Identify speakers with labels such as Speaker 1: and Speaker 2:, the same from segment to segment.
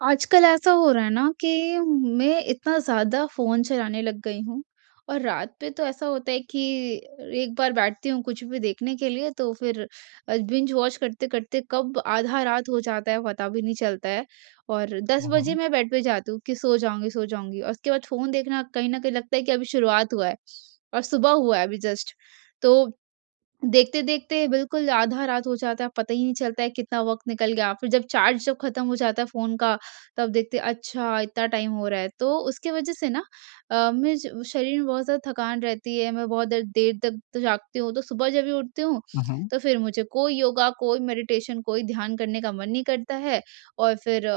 Speaker 1: आजकल ऐसा हो रहा है ना कि मैं इतना ज़्यादा फ़ोन चलाने लग गई हूँ, और रात पे तो ऐसा होता है कि एक बार बैठती हूँ कुछ भी देखने के लिए, तो फिर बिंज-वॉच करते-करते कब आधा रात हो जाता है, पता भी नहीं चलता है। और 10
Speaker 2: हुँ,
Speaker 1: बजे
Speaker 2: हुँ।
Speaker 1: मैं बेड पे जाती हूँ कि सो जाऊँगी, सो जाऊँगी, और उसके बाद फ़ोन देखना कहीं ना कहीं लगता है कि अभी शुरुआत हुआ है और सुबह हुआ है अभी जस्ट। तो देखते-देखते बिल्कुल आधा रात हो जाता है, पता ही नहीं चलता है कितना वक़्त निकल गया। फिर जब चार्ज जब ख़त्म हो जाता है फ़ोन का, तब देखते हैं अच्छा इतना टाइम हो रहा है। तो उसकी वज़ह से ना अ, में ज शरीर में बहुत ज़्यादा थकान रहती है। मैं बहुत देर, देर तक तो जागती हूँ, तो सुबह जब भी उठती हूँ,
Speaker 2: हुँ, हुँ।
Speaker 1: तो फिर मुझे कोई योगा, कोई मेडिटेशन, कोई ध्यान करने का मन नहीं करता है। और फिर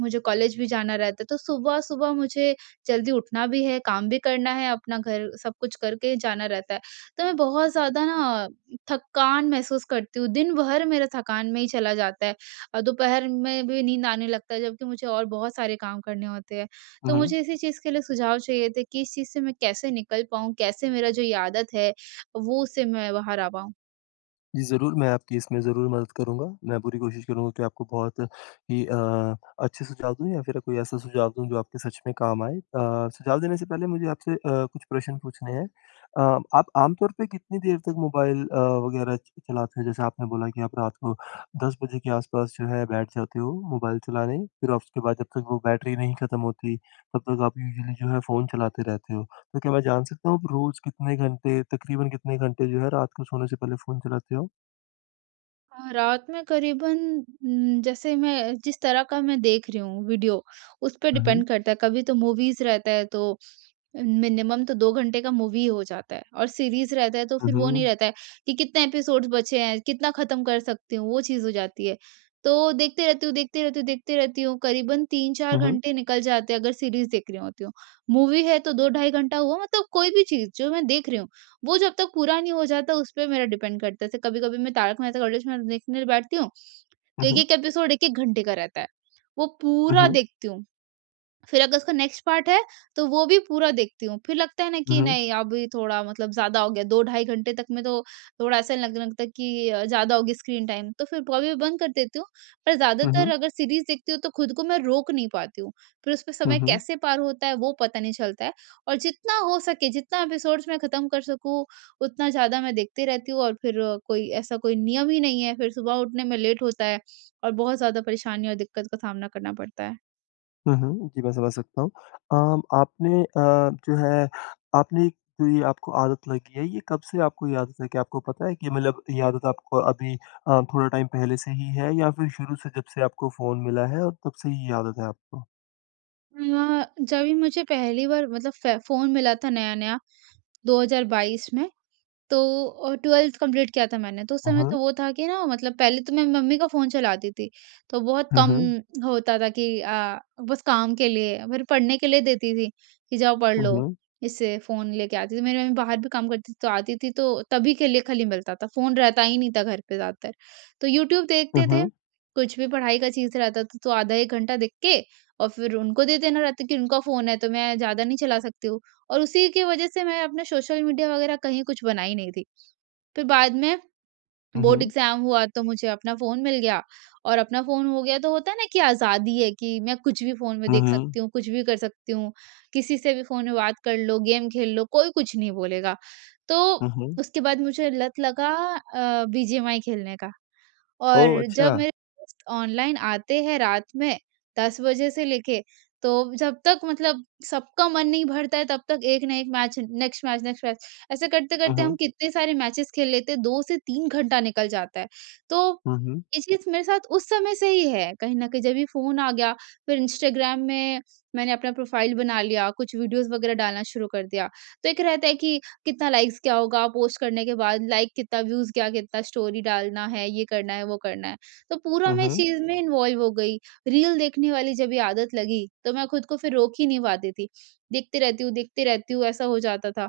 Speaker 1: मुझे कॉलेज भी जाना रहता है, तो सुबह-सुबह मुझे जल्दी उठना भी है, काम भी करना है अपना, घर सब कुछ करके जाना रहता है। तो मैं बहुत ज़्यादा ना थकान महसूस करती हूँ, दिन भर मेरा थकान में ही चला जाता है और दोपहर में भी नींद आने लगता है, जबकि मुझे और बहुत सारे काम करने होते हैं।
Speaker 2: हुँ,
Speaker 1: तो
Speaker 2: हुँ।
Speaker 1: मुझे इसी चीज़ के लिए सुझाव चाहिए थे कि इस चीज़ से मैं कैसे निकल पाऊँ, कैसे मेरा जो ये आदत है वो उससे मैं बाहर आ पाऊँ?
Speaker 2: जरूर, मैं आपकी इसमें ज़रूर मदद करूँगा। मैं पूरी कोशिश करूँगा कि आपको बहुत ही अ, अच्छे सुझाव दूँ, या फिर कोई ऐसा सुझाव दूँ, जो आपके सच में काम आए। अ, सुझाव देने से पहले मुझे आपसे अ, कुछ प्रश्न पूछने हैं। अ, आप आमतौर पे कितनी देर तक मोबाइल अ, वग़ैरह च चलाते हैं। जैसे आपने बोला कि आप रात को 10 बजे के आसपास जो है बैठ जाते हो मोबाइल चलाने, फिर आप उसके बाद जब तक वो बैटरी नहीं ख़त्म होती, तब तक आप यूजुअली जो है फ़ोन चलाते रहते हो। तो क्या मैं जान सकता हूँ, आप रोज़ कितने घंटे तक़रीबन कितने घंटे जो है, रात को सोने से पहले फ़ोन चलाते हो?
Speaker 1: अ, रात में क़रीबन उम, जैसे मैं जिस तरह का मैं देख रही हूँ वीडियो, उस पे
Speaker 2: हुँ, हुँ।
Speaker 1: डिपेंड करता है। कभी तो मूवीज़ रहता है तो मिनिमम तो 2 घंटे का मूवी ही हो जाता है, और सीरीज़ रहता है तो
Speaker 2: हुँ,
Speaker 1: फिर वो नहीं
Speaker 2: हुँ।
Speaker 1: रहता है, कि कितने एपिसोड्स बचे हैं, कितना ख़त्म कर सकती हूँ, वो चीज़ हो जाती है। तो देखते रहती हूँ, देखते रहती हूँ, देखते रहती हूँ, क़रीबन 3-4
Speaker 2: हुँ, हुँ।
Speaker 1: घंटे निकल जाते हैं अगर सीरीज़ देख रही होती हूँ। मूवी है तो 2 ढाई घंटा हुआ, मतलब कोई भी चीज़, जो मैं देख रही हूँ, वो जब तक पे नहीं हो जाता उस पर मेरा डिपेंड करता है। जैसे कभी-कभी मैं 'तारक मेहता का उल्टा चश्मा' देखने बैठती हूँ,
Speaker 2: हुँ,
Speaker 1: तो
Speaker 2: हुँ।
Speaker 1: 1-1 एपिसोड 1-1 घंटे का रहता है, वो
Speaker 2: हुँ,
Speaker 1: पूरा
Speaker 2: हुँ।
Speaker 1: देखती हूँ। फिर अगर उसका नेक्स्ट पार्ट है, तो वो भी पूरा देखती हूँ। फिर लगता है ना कि
Speaker 2: हुँ, हुँ।
Speaker 1: नहीं, अभी थोड़ा मतलब ज़्यादा हो गया, 2 ढाई घंटे तक में तो थोड़ा ऐसा लगने लगता है कि अ, ज़्यादा हो गया स्क्रीन टाइम। तो फिर [unintelligible] बंद कर देती हूँ, पर
Speaker 2: हुँ,
Speaker 1: ज़्यादातर,
Speaker 2: हुँ।
Speaker 1: अगर सीरीज़ देखती हूँ, तो खुद को मैं रोक नहीं पाती हूँ। फिर उसमें
Speaker 2: हुँ,
Speaker 1: समय
Speaker 2: हुँ।
Speaker 1: कैसे पार होता है, वो पता नहीं चलता है। और जितना हो सके, जितना एपिसोड्स मैं ख़त्म कर सकूँ, उतना ज़्यादा मैं देखते रहती हूँ, और फिर कोई ऐसा कोई नियम ही नहीं है, फिर सुबह उठने में लेट होता है, और बहुत ज़्यादा परेशानी और दिक्कत का सामना करना पड़ता है।
Speaker 2: हुँ, हुँ, जी, मैं समझ सकता हूँ। अ, आपने अ, जो है, आपने जो ये आपको आदत लगी है, ये कब से आपको ये आदत लगी है? आपको पता है कि मतलब ये आदत आपको अभी अ, थोड़ा टाइम पहले से ही है या फिर शुरू से जब से आपको फ़ोन मिला है, और तब से ही ये आदत है आपको?
Speaker 1: अ, जभी मुझे पहली बार मतलब फ़े फ़ोन मिला था नया-नया 2022 में, तो अ, 12th कम्प्लीट किया था मैंने। तो उस
Speaker 2: हुँ,
Speaker 1: समय तो
Speaker 2: हुँ।
Speaker 1: वो था कि ना मतलब पहले तो मैं मम्मी का फ़ोन चलाती थी, तो बहुत
Speaker 2: हुँ,
Speaker 1: कम
Speaker 2: हुँ।
Speaker 1: होता था कि अ, बस काम के लिए, मेरे पढ़ने के लिए देती थी कि, "जाओ, पढ़
Speaker 2: हुँ,
Speaker 1: लो।"
Speaker 2: हुँ।
Speaker 1: इससे फ़ोन लेके आती थी। मेरी मम्मी बाहर भी काम करती थी, तो आती थी तो तभी के लिए खाली मिलता था, फ़ोन रहता ही नहीं था घर पे ज़्यादातर। तो यूट्यूब
Speaker 2: हुँ,
Speaker 1: देखते थे,
Speaker 2: हुँ।
Speaker 1: कुछ भी पढ़ाई का चीज़ रहता था तो आधा 1 घंटा देख के, और फिर उनको दे देना रहता है कि उनका फ़ोन है, तो मैं ज़्यादा नहीं चला सकती हूँ और उसी की वजह से मैं अपना सोशल मीडिया वगैरह कहीं कुछ बनाई नहीं थी। फिर बाद में,
Speaker 2: हुँ,
Speaker 1: बोर्ड
Speaker 2: हुँ।
Speaker 1: एग्ज़ाम हुआ तो मुझे अपना फ़ोन मिल गया, और अपना फ़ोन हो गया तो होता है ना कि आज़ादी है कि मैं कुछ भी फ़ोन में
Speaker 2: हुँ,
Speaker 1: देख
Speaker 2: हुँ।
Speaker 1: सकती हूँ, कुछ भी कर सकती हूँ, किसी से भी फ़ोन में बात कर लो, गेम खेल लो, कोई कुछ नहीं बोलेगा। तो
Speaker 2: हुँ, हुँ।
Speaker 1: उसके बाद मुझे लत लगा अ, बीजीएमाई खेलने का,
Speaker 2: ओह!
Speaker 1: और जब
Speaker 2: अच्छा।
Speaker 1: मेरे दोस्त ऑनलाइन आते हैं रात में 10 बजे से लेके, तो जब तक मतलब सबका मन नहीं भरता है, तब तक एक न एक match, next match, next match, ऐसे
Speaker 2: हुँ,
Speaker 1: करते-करते हम
Speaker 2: हुँ।
Speaker 1: कितने सारे मैचेज़ खेल लेते, 2 से 3 घंटा निकल जाता है। तो,
Speaker 2: हुँ, हुँ।
Speaker 1: ये चीज़ मेरे साथ उस समय से ही है कहीं ना कहीं जब ये फ़ोन आ गया, फिर इंस्टाग्राम में मैंने अपना प्रोफ़ाइल बना लिया, कुछ वीडियोज़ वगैरह डालना शुरू कर दिया। तो एक रहता है कि कितना लाइक्स क्या होगा पोस्ट करने के बाद, लाइक कितना, व्यूज़ क्या? कितना स्टोरी डालना है, ये करना है, वो करना है, तो पूरा
Speaker 2: हुँ,
Speaker 1: मैं इस
Speaker 2: हुँ।
Speaker 1: चीज़ में इन्वॉल्व हो गई। रील देखने वाली जब ये आदत लगी, तो मैं खुद को फिर रोक ही नहीं पाती थी, देखती रहती हूँ देखती रहती हूँ, ऐसा हो जाता था।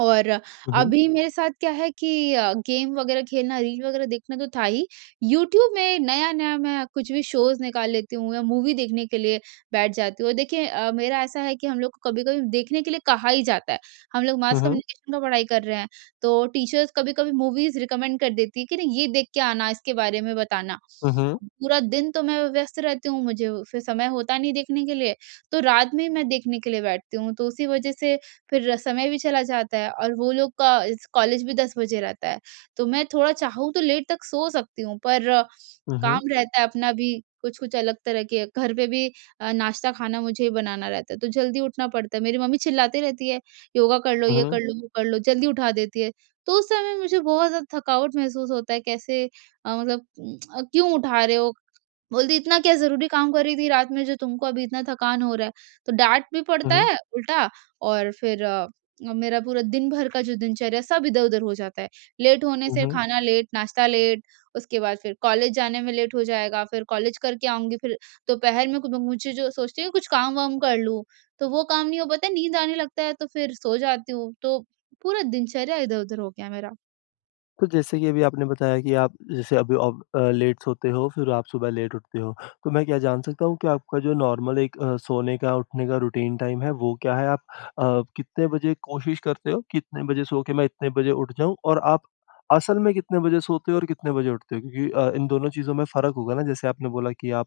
Speaker 1: और
Speaker 2: हुँ, हुँ।
Speaker 1: अभी मेरे साथ क्या है कि अ, गेम वगैरह खेलना, रील वगैरह देखना तो था ही, यूट्यूब में नया-नया मैं कुछ भी शोज़ निकाल लेती हूँ या मूवी देखने के लिए बैठ जाती हूँ। देखिए अ, मेरा ऐसा है कि हम लोग को कभी-कभी देखने के लिए कहा ही जाता है। हम लोग
Speaker 2: हुँ,
Speaker 1: मास
Speaker 2: हुँ।
Speaker 1: कम्युनिकेशन का पढ़ाई कर रहे हैं, तो टीचर्स कभी-कभी मूवीज़ रिकमेंड कर देती हैं कि, "नहीं, ये देख के आना, इसके बारे में बताना।"
Speaker 2: हुँ, हुँ।
Speaker 1: पूरा दिन तो मैं व्यस्त रहती हूँ, मुझे फिर समय होता नहीं देखने के लिए, तो रात में मैं देखने के लिए बैठती हूँ। तो उसी वजह से फिर समय भी चला जाता है और वो लोग का इस कॉलेज भी 10 बजे रहता है। तो मैं थोड़ा चाहूँ तो लेट तक सो सकती हूँ पर,
Speaker 2: हुँ,
Speaker 1: काम
Speaker 2: हुँ।
Speaker 1: रहता है अपना भी कुछ-कुछ अलग तरह के। घर पे भी अ, नाश्ता, खाना मुझे बनाना रहता है, तो जल्दी उठना पड़ता है। मेरी मम्मी चिल्लाती रहती है, "योगा कर लो,
Speaker 2: हुँ,
Speaker 1: ये कर
Speaker 2: हुँ।
Speaker 1: लो, वो कर लो।" जल्दी उठा देती है, तो उस समय मुझे बहुत ज़्यादा थकावट महसूस होता है, कैसे अ, मतलब क्यों उठा रहे हो? बोलती है, "इतना क्या ज़रूरी काम कर रही थी रात में, जो तुमको अभी इतना थकान हो रहा है?" तो डाँट भी
Speaker 2: हुँ,
Speaker 1: पड़ता
Speaker 2: हुँ।
Speaker 1: है उल्टा, और फिर अ, मेरा पूरा दिन भर का जो दिनचर्या है, सब इधर-उधर हो जाता है। लेट होने
Speaker 2: हुँ,
Speaker 1: से
Speaker 2: हुँ।
Speaker 1: खाना लेट, नाश्ता लेट, उसके बाद फिर कॉलेज जाने में लेट हो जाएगा। फिर कॉलेज करके आऊँगी, फिर दोपहर में [unintelligible] मुझे जो सोचती है कुछ काम-वाम कर लूँ, तो वो काम नहीं हो पाता है। नींद आने लगता है तो फिर सो जाती हूँ, तो पूरा दिनचर्या इधर-उधर हो गया है मेरा।
Speaker 2: तो जैसे कि अभी आपने बताया कि आप जैसे अभी आप अ, लेट सोते हो, फिर आप सुबह लेट उठते हो। तो मैं क्या जान सकता हूँ कि आपका जो नॉर्मल एक अ, सोने का, उठने का रूटीन टाइम है, वो क्या है? आप अ, कितने बजे कोशिश करते हो कि इतने बजे सो के मैं इतने बजे उठ जाऊँ, और आप असल में कितने बजे सोते और कितने बजे उठते हो? क्योंकि अ, इन दोनों चीज़ों में फ़र्क होगा ना। जैसे आपने बोला कि आप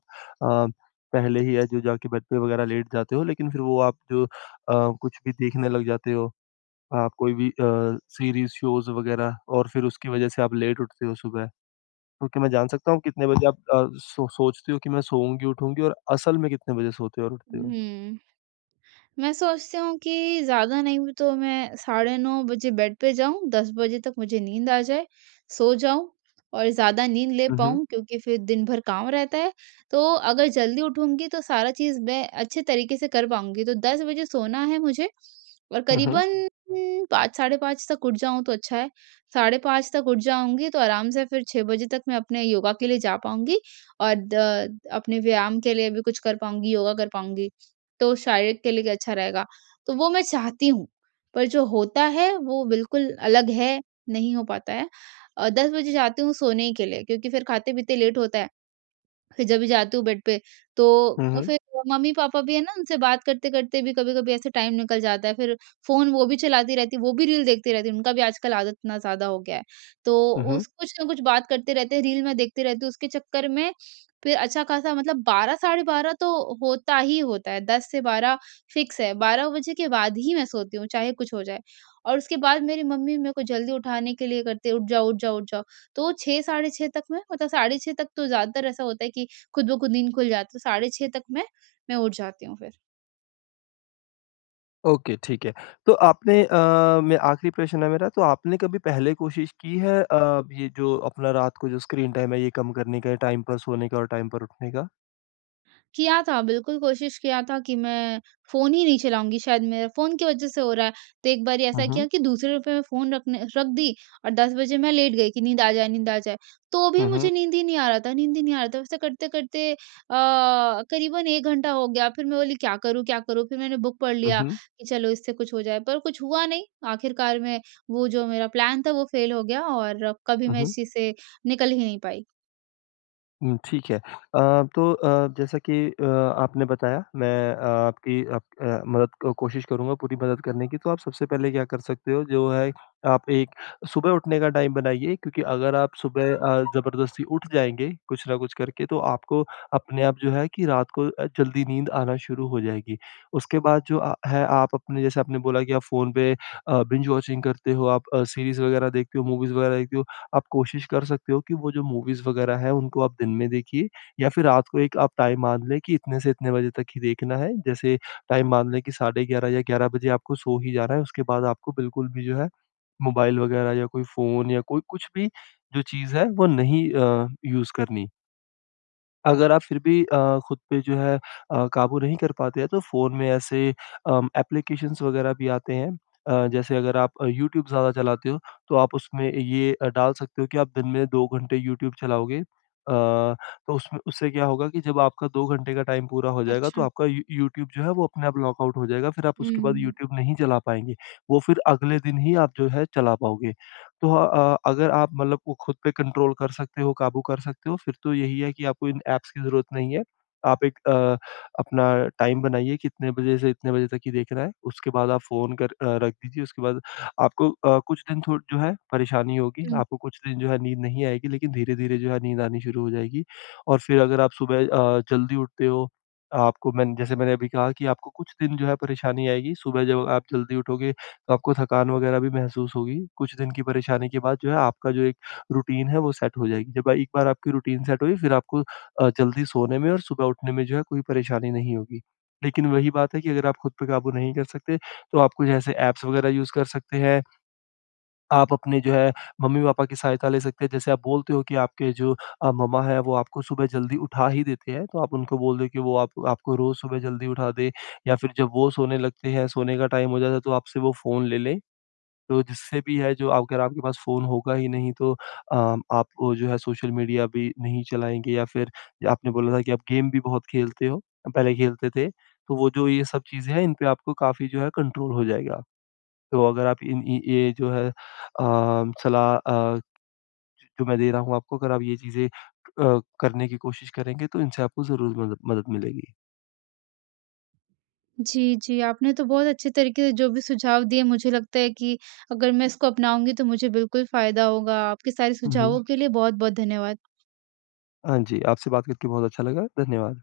Speaker 2: अ, पहले ही है जो जाके बेड पे वग़ैरह लेट जाते हो, लेकिन फिर वो आप जो अ, कुछ भी देखने लग जाते हो, आप कोई भी अ, सीरीज़, शोज़ वग़ैरह, और फिर उसकी वजह से आप लेट उठते हो सुबह। तो क्या मैं जान सकता हूँ, कितने बजे आप अ, सो सोचते हो कि मैं सोऊँगी, उठूँगी और असल में कितने बजे सोते और उठते हो?
Speaker 1: हम्म। मैं सोचती हूँ कि ज़्यादा नहीं भी तो मैं साढ़े 9 बजे बेड पे जाऊँ, 10 बजे तक मुझे नींद आ जाए, सो जाऊँ और ज़्यादा नींद ले
Speaker 2: हुँ, हुँ।
Speaker 1: पाऊँ क्योंकि फिर दिन भर काम रहता है। तो अगर जल्दी उठूँगी तो सारा चीज़ मैं अच्छे तरीके से कर पाऊँगी। तो 10 बजे सोना है मुझे और
Speaker 2: हुँ, हुँ।
Speaker 1: क़रीबन 5, साढ़े 5 तक उठ जाऊँ, तो अच्छा है। साढ़े 5 तक उठ जाऊँगी, तो आराम से फिर 6 बजे तक मैं अपने योगा के लिए जा पाऊँगी और द अपने व्यायाम के लिए भी कुछ कर पाऊँगी, योगा कर पाऊँगी। तो शारीरिक के लिए भी अच्छा रहेगा। तो वो मैं चाहती हूँ, पर जो होता है वो बिल्कुल अलग है, नहीं हो पाता है। अ, 10 बजे जाती हूँ सोने के लिए, क्योंकि फिर खाते-पीते लेट होता है। फिर जब भी जाती हूँ बेड पे,
Speaker 2: हुँ,
Speaker 1: तो
Speaker 2: हुँ।
Speaker 1: फिर मम्मी-पापा भी हैं न, उनसे बात करते-करते भी कभी-कभी ऐसे टाइम निकल जाता है। फिर फ़ोन वो भी चलाती रहती हैं, वो भी रील देखती रहती हैं, उनका भी आजकल आदत इतना ज़्यादा हो गया है। तो
Speaker 2: हुँ, हुँ।
Speaker 1: उस कुछ न कुछ बात करते रहते हैं, रील मैं देखती रहती हूँ। उसके चक्कर में फिर अच्छा-ख़ासा मतलब 12, साढ़े 12 तो होता ही होता है। 10 से 12 फ़िक्स है। 12 बजे के बाद ही मैं सोती हूँ, चाहे कुछ हो जाए। और उसके बाद मेरी मम्मी मेरे को जल्दी उठाने के लिए करती हैं, "उठ जाओ, उठ जाओ, उठ जाओ", तो 6, साढ़े 6 तक मैं मतलब साढ़े 6 तक तो ज़्यादातर ऐसा होता है कि ख़ुद ब ख़ुद नींद खुल जाती है। साढ़े 6 तक मैं, मैं उठ जाती हूँ फिर।
Speaker 2: ओके, ठीक है। तो आपने अ, म, ये आख़िरी प्रश्न है मेरा। तो आपने कभी पहले कोशिश की है अ, ये जो अपना रात को जो स्क्रीन टाइम है, ये कम करने का या टाइम पर सोने का, और टाइम पर उठने का?
Speaker 1: किया था, बिल्कुल कोशिश किया था कि मैं फ़ोन ही नहीं चलाऊँगी। शायद मेरा फ़ोन की वजह से हो रहा है। तो एक बारी
Speaker 2: हुँ,
Speaker 1: ऐसा किया
Speaker 2: हुँ।
Speaker 1: कि दूसरे रुपये में फ़ोन रखने रख दी, और 10 बजे मैं लेट गई कि नींद आ जाए, नींद आ जाए। तो भी
Speaker 2: हुँ,
Speaker 1: मुझे
Speaker 2: हुँ।
Speaker 1: नींद ही नहीं आ रहा था नींद ही नहीं आ रहा था। ऐसा करते-करते अ, क़रीबन 1 घंटा हो गया। फिर मैं बोली, “क्या करूँ, क्या करूँ?” फिर मैंने बुक पढ़
Speaker 2: हुँ,
Speaker 1: लिया
Speaker 2: हुँ।
Speaker 1: कि चलो इससे कुछ हो जाए, पर कुछ हुआ नहीं। आख़िरकार में वो जो मेरा प्लान था, वो फ़ेल हो गया, और कभी
Speaker 2: हुँ,
Speaker 1: मैं इस
Speaker 2: हुँ।
Speaker 1: चीज़ से निकल ही नहीं पाई।
Speaker 2: हुँ ठीक है अ, तो अ, जैसा कि अ, आपने बताया, मैं आपकी अप अ, मदद कोशिश करूँगा, पूरी मदद करने की। तो आप सबसे पहले क्या कर सकते हो, जो है आप एक सुबह उठने का टाइम बनाइए। क्योंकि अगर आप सुबह अ, ज़बरदस्ती उठ जाएँगे कुछ न कुछ करके, तो आपको अपने आप जो है कि रात को अ, जल्दी नींद आना शुरू हो जाएगी। उसके बाद जो अ, है आप अपने, जैसे आपने बोला कि फ़ोन पे अ, बिंज वॉचिंग करते हो, आप अ, सीरीज़ वगैरह देखते हो, मूवीज़ वगैरह देखते हो आप कोशिश कर सकते हो कि वो जो मूवीज़ वगैरह हैं, उनको आप दिन में देखिए। या फिर रात को एक आप टाइम मान लें कि इतने से इतने बजे तक ही देखना है। जैसे टाइम मान लें कि साढ़े 11 या 11 बजे आपको सो ही जाना है। उसके बाद आपको बिल्कुल भी जो है मोबाइल वगैरह या कोई फ़ोन, या कोई कुछ भी जो चीज़ है, वो नहीं अ, यूज़ करनी। अगर आप फिर भी अ, खुद पे जो है अ, काबू नहीं कर पाते हैं, तो फ़ोन में ऐसे, अ, एप्लीकेशंस वगैरह भी आते हैं। अ, जैसे अगर आप यूट्यूब ज़्यादा चलाते हो, तो आप उसमें ये डाल सकते हो कि आप दिन में 2 घंटे यूट्यूब चलाओगे। अ, तो उसमें उससे क्या होगा कि जब आपका 2 घंटे का टाइम पूरा हो जाएगा, तो
Speaker 1: अच्छा।
Speaker 2: आपका यू यूट्यूब जो है, वो अपने आप लॉकआउट हो जाएगा। फिर आप उसके बाद
Speaker 1: हुँ।
Speaker 2: यूट्यूब नहीं चला पाएँगे वो फिर अगले दिन ही आप जो है, चला पाओगे। तो अ, अगर आप, मतलब, को खुद पे कंट्रोल कर सकते हो, काबू कर सकते हो, फिर तो यही है कि आपको इन ऐप्स की ज़रूरत नहीं है। आप एक अ, अपना टाइम बनाइए कि इतने बजे से इतने बजे तक ही देखना है। उसके बाद आप फ़ोन कर अ, रख दीजिए। उसके बाद आपको, अ, कुछ दिन थोड़ा जो है, परेशानी होगी
Speaker 1: हुँ।
Speaker 2: आपको कुछ दिन जो है, नींद नहीं आएगी। लेकिन धीरे-धीरे जो है, नींद आनी शुरू हो जाएगी। और फिर अगर आप सुबह अ, जल्दी उठते हो आपको मैंने जैसे मैंने अभी कहा कि आपको कुछ दिन जो है, परेशानी आएगी। सुबह जब आप जल्दी उठोगे, तो आपको थकान वगैरह भी महसूस होगी। कुछ दिन की परेशानी के बाद, जो है, आपका जो एक रूटीन है, वो सेट हो जाएगी। जब एक बार आपकी रूटीन सेट होगी, फिर आपको, अ, जल्दी सोने में और सुबह उठने में, जो है, कोई परेशानी नहीं होगी। लेकिन वही बात है कि अगर आप खुद पे काबू नहीं कर सकते, तो आप कोई ऐसे ऐप्स वगैरह यूज़ कर सकते हैं। आप अपने जो है, मम्मी-पापा की सहायता ले सकते हैं। जैसे आप बोलते हो कि आपके जो अ, मम्मा हैं, वो आपको सुबह जल्दी उठा ही देते हैं तो आप उनको बोल दें कि वो आप आपको रोज़ सुबह जल्दी उठा दें। या फिर जब वो सोने लगते हैं, सोने का टाइम हो जाता है, तो आपसे वो फ़ोन ले लें। तो जिससे भी है जो अगर आपके पास फ़ोन होगा ही नहीं, तो अ, आप, जो है, सोशल मीडिया भी नहीं चलाएँगे। या फिर जो आपने बोला ना कि आप गेम भी बहुत खेलते हो, पहले खेलते थे तो वो जो ये सब चीज़ें हैं, इन पे आपको काफ़ी जो है, कंट्रोल हो जाएगा। तो अगर आप इन इन ये जो है, अ, सलाह अ, जो मैं दे रहा हूँ आपको अगर आप ये चीज़ें अ, करने की कोशिश करेंगे, तो इनसे आपको ज़रूर मद मदद मिलेगी।
Speaker 1: जी, जी आपने तो बहुत अच्छे तरीके जो भी सुझाव दिए, मुझे लगता है कि अगर मैं इसको अपनाऊँगी, तो मुझे बिल्कुल फ़ायदा होगा। आपके सारे
Speaker 2: हुँ, हुँ।
Speaker 1: सुझावों के लिए बहुत-बहुत धन्यवाद।
Speaker 2: हाँ, जी। आपसे बात करके बहुत अच्छा लगा। धन्यवाद।